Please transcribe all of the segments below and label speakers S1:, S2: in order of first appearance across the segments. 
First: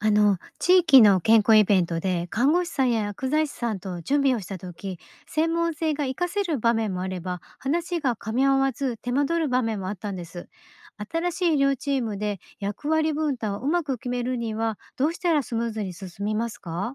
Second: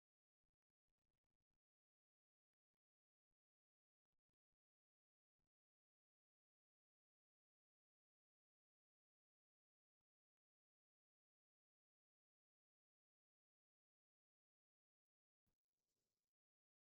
S1: あの地域の健康イベントで看護師さんや薬剤師さんと準備をした時、専門性が活かせる場面もあれば、話が噛み合わず手間取る場面もあったんです。新しい医療チームで役割分担をうまく決めるには、どうしたらスムーズに進みますか？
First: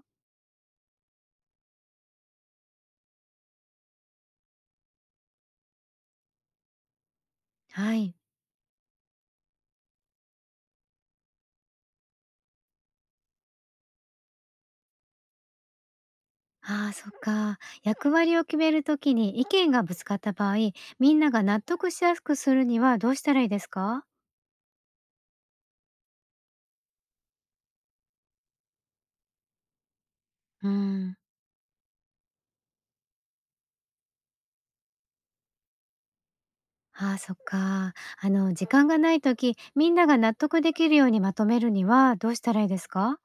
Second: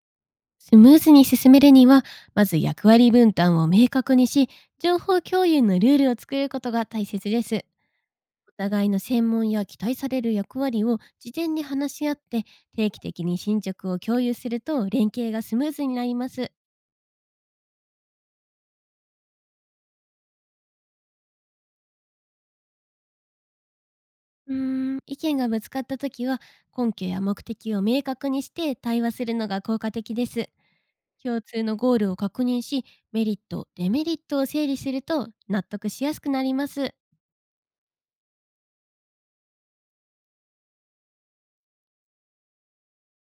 S2: スムーズに進めるには、まず役割分担を明確にし、情報共有のルールを作ることが大切です。
S1: はい。
S2: お互いの専門や期待される役割を事前に話し合って、定期的に進捗を共有すると連携がスムーズになります。
S1: ああ、そっか。役割を決める時に意見がぶつかった場合、みんなが納得しやすくするにはどうしたらいいですか？
S2: 意見がぶつかった時は、根拠や目的を明確にして対話するのが効果的です。
S1: うん。
S2: 共通のゴールを確認し、メリット、デメリットを整理すると納得しやすくなります。
S1: ああ、そっか。時間がない時、みんなが納得できるようにまとめるにはどうしたらいいですか？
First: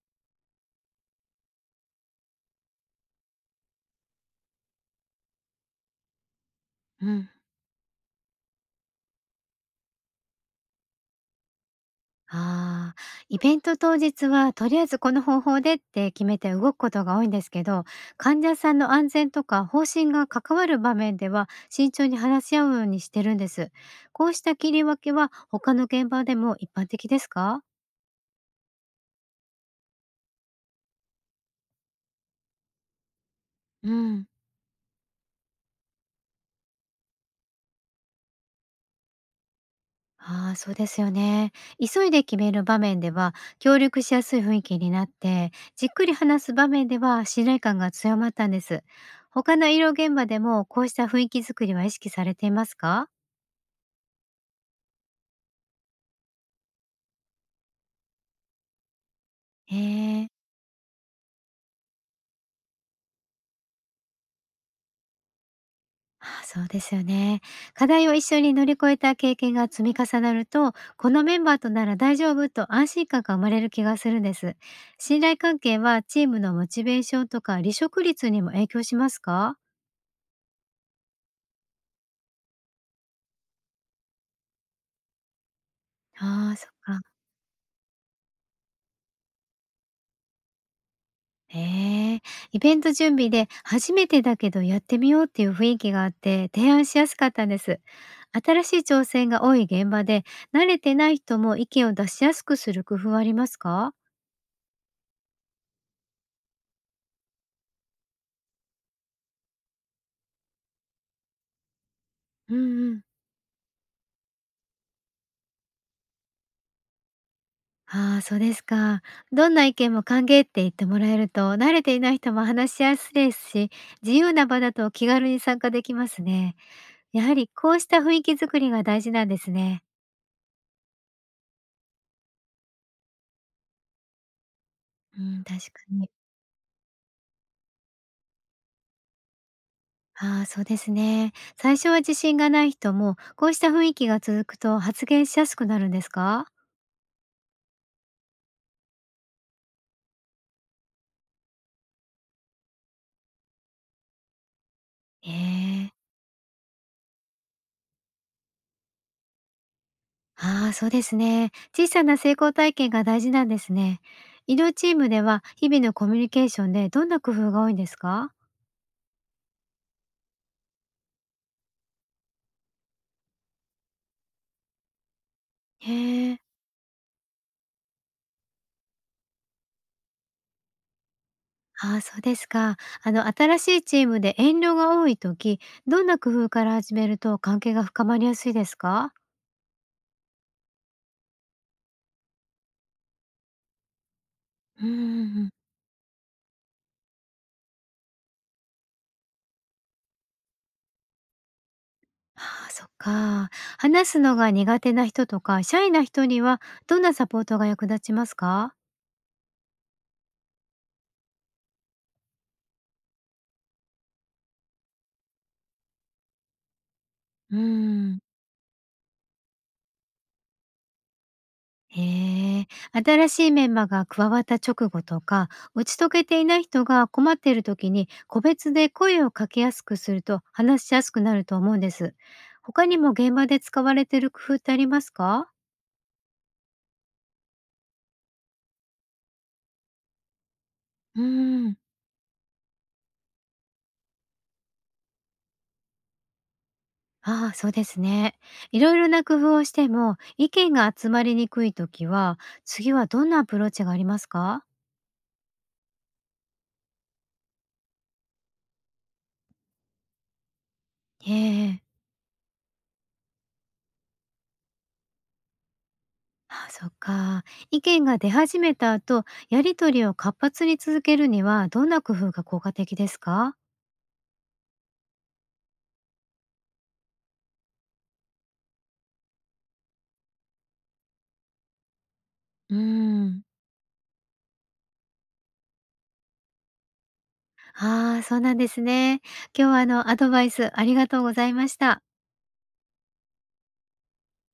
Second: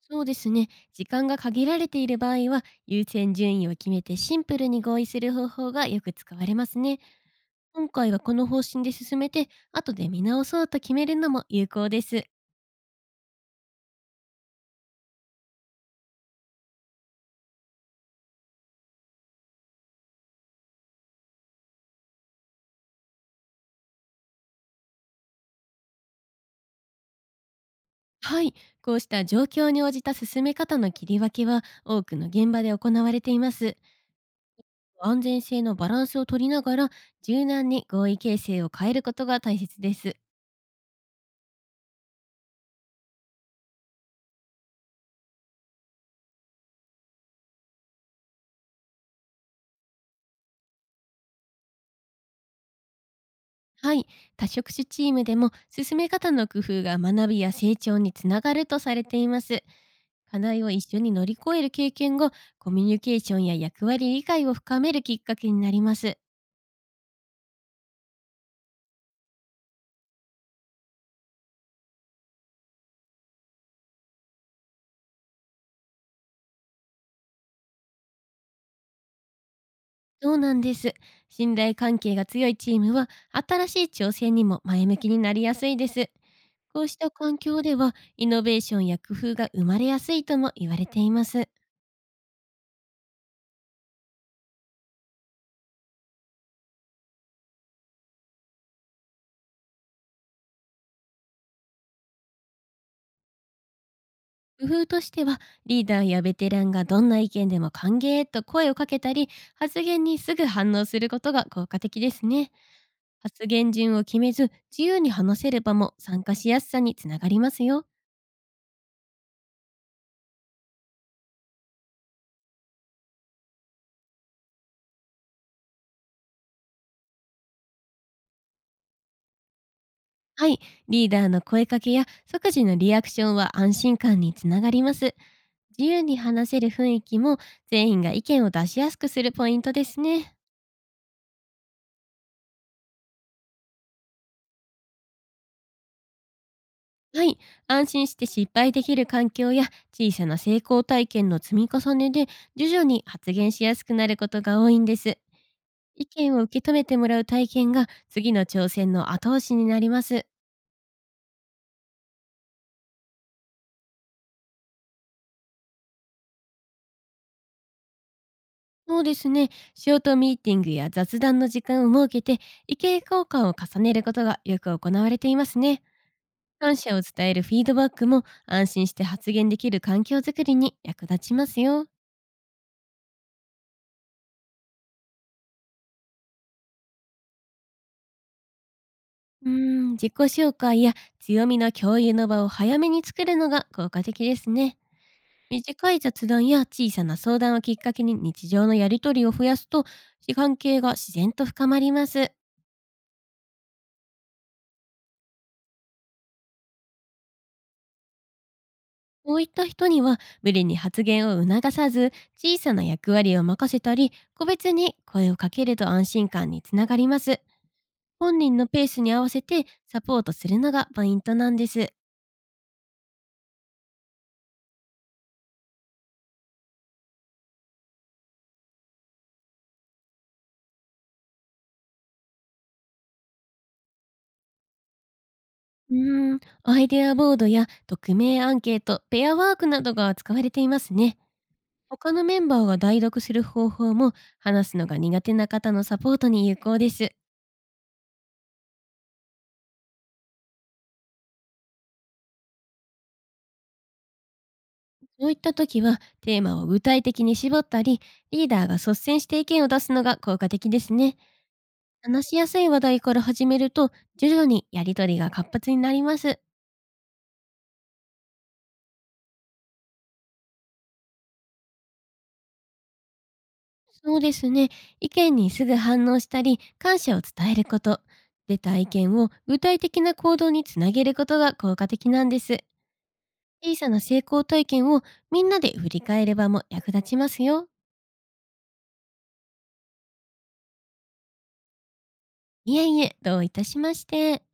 S2: そうですね。時間が限られている場合は、優先順位を決めてシンプルに合意する方法がよく使われますね。
S1: うん。
S2: 今回はこの方針で進めて、後で見直そうと決めるのも有効です。
S1: ああ、イベント当日はとりあえずこの方法でって決めて動くことが多いんですけど、患者さんの安全とか方針が関わる場面では慎重に話し合うようにしてるんです。こうした切り分けは他の現場でも一般的ですか？
S2: はい。こうした状況に応じた進め方の切り分けは、多くの現場で行われています。
S1: うん。
S2: 安全性のバランスを取りながら、柔軟に合意形成を変えることが大切です。
S1: ああ、そうですよね。急いで決める場面では協力しやすい雰囲気になって、じっくり話す場面では信頼感が強まったんです。他の医療現場でもこうした雰囲気作りは意識されていますか？
S2: はい、多職種チームでも進め方の工夫が学びや成長につながるとされています。
S1: ええ。
S2: 課題を一緒に乗り越える経験が、コミュニケーションや役割理解を深めるきっかけになります。
S1: ああ、そうですよね。課題を一緒に乗り越えた経験が積み重なると、このメンバーとなら大丈夫と安心感が生まれる気がするんです。信頼関係はチームのモチベーションとか離職率にも影響しますか？
S2: そうなんです。信頼関係が強いチームは、新しい挑戦にも前向きになりやすいです。
S1: ああ、そっ
S2: こうし
S1: か。
S2: た環境では、イノベーションや工夫が生まれやすいとも言われています。
S1: へえ、イベント準備で初めてだけどやってみようっていう雰囲気があって提案しやすかったんです。新しい挑戦が多い現場で、慣れてない人も意見を出しやすくする工夫はありますか？
S2: 工夫としては、リーダーやベテランがどんな意見でも歓迎と声をかけたり、発言にすぐ反応することが効果的ですね。
S1: うん、うん。
S2: 発言順を決めず、自由に話せる場も参加しやすさにつながりますよ。
S1: ああ、そうですか。どんな意見も歓迎って言ってもらえると、慣れていない人も話しやすいですし、自由な場だと気軽に参加できますね。やはりこうした雰囲気作りが大事なんですね。
S2: はい、リーダーの声かけや即時のリアクションは安心感につながります。
S1: うん、確か
S2: 自由
S1: に。
S2: に話せる雰囲気も、全員が意見を出しやすくするポイントですね。
S1: ああ、そうですね。最初は自信がない人も、こうした雰囲気が続くと発言しやすくなるんですか？
S2: はい。安心して失敗できる環境や小さな成功体験の積み重ねで、徐々に発言しやすくなることが多いんです。
S1: ええ。
S2: 意見を受け止めてもらう体験が、次の挑戦の後押しになります。
S1: ああ、そうですね。小さな成功体験が大事なんですね。医療チームでは、日々のコミュニケーションでどんな工夫が多いんですか？
S2: そうですね。ショートミーティングや雑談の時間を設けて、意見交換を重ねることがよく行われていますね。
S1: へえ。
S2: 感謝を伝えるフィードバックも、安心して発言できる環境づくりに役立ちますよ。
S1: ああ、そうですか。新しいチームで遠慮が多い時、どんな工夫から始めると関係が深まりやすいですか？
S2: 自己紹介や強みの共有の場を早めに作るのが効果的ですね。
S1: うん、うん。
S2: 短い雑談や小さな相談をきっかけに日常のやりとりを増やすと、関係が自然と深まります。
S1: ああ、そっか。話すのが苦手な人とか、シャイな人には、どんなサポートが役立ちますか？
S2: こういった人には、無理に発言を促さず、小さな役割を任せたり、個別に声をかけると安心感につながります。
S1: うーん。
S2: 本人のペースに合わせてサポートするのがポイントなんです。
S1: へえ、新しいメンバーが加わった直後とか、打ち解けていない人が困っている時に、個別で声をかけやすくすると話しやすくなると思うんです。他にも現場で使われている工夫ってありますか？
S2: アイデアボードや匿名アンケート、ペアワークなどが使われていますね。
S1: うーん。
S2: 他のメンバーが代読する方法も、話すのが苦手な方のサポートに有効です。
S1: ああ、そうですね。いろいろな工夫をしても、意見が集まりにくい時は、次はどんなアプローチがありますか？
S2: そういった時は、テーマを具体的に絞ったり、リーダーが率先して意見を出すのが効果的ですね。
S1: ええ。
S2: 話しやすい話題から始めると、徐々にやりとりが活発になります。
S1: あ、そっか。意見が出始めた後、やり取りを活発に続けるにはどんな工夫が効果的ですか？
S2: そうですね。意見にすぐ反応したり、感謝を伝えること。出た意見を具体的な行動につなげることが効果的なんです。
S1: うーん。
S2: 小さな成功体験をみんなで振り返ればも役立ちますよ。
S1: ああ、そうなんですね。今日はアドバイスありがとうございました。
S2: いえいえ、どういたしまして。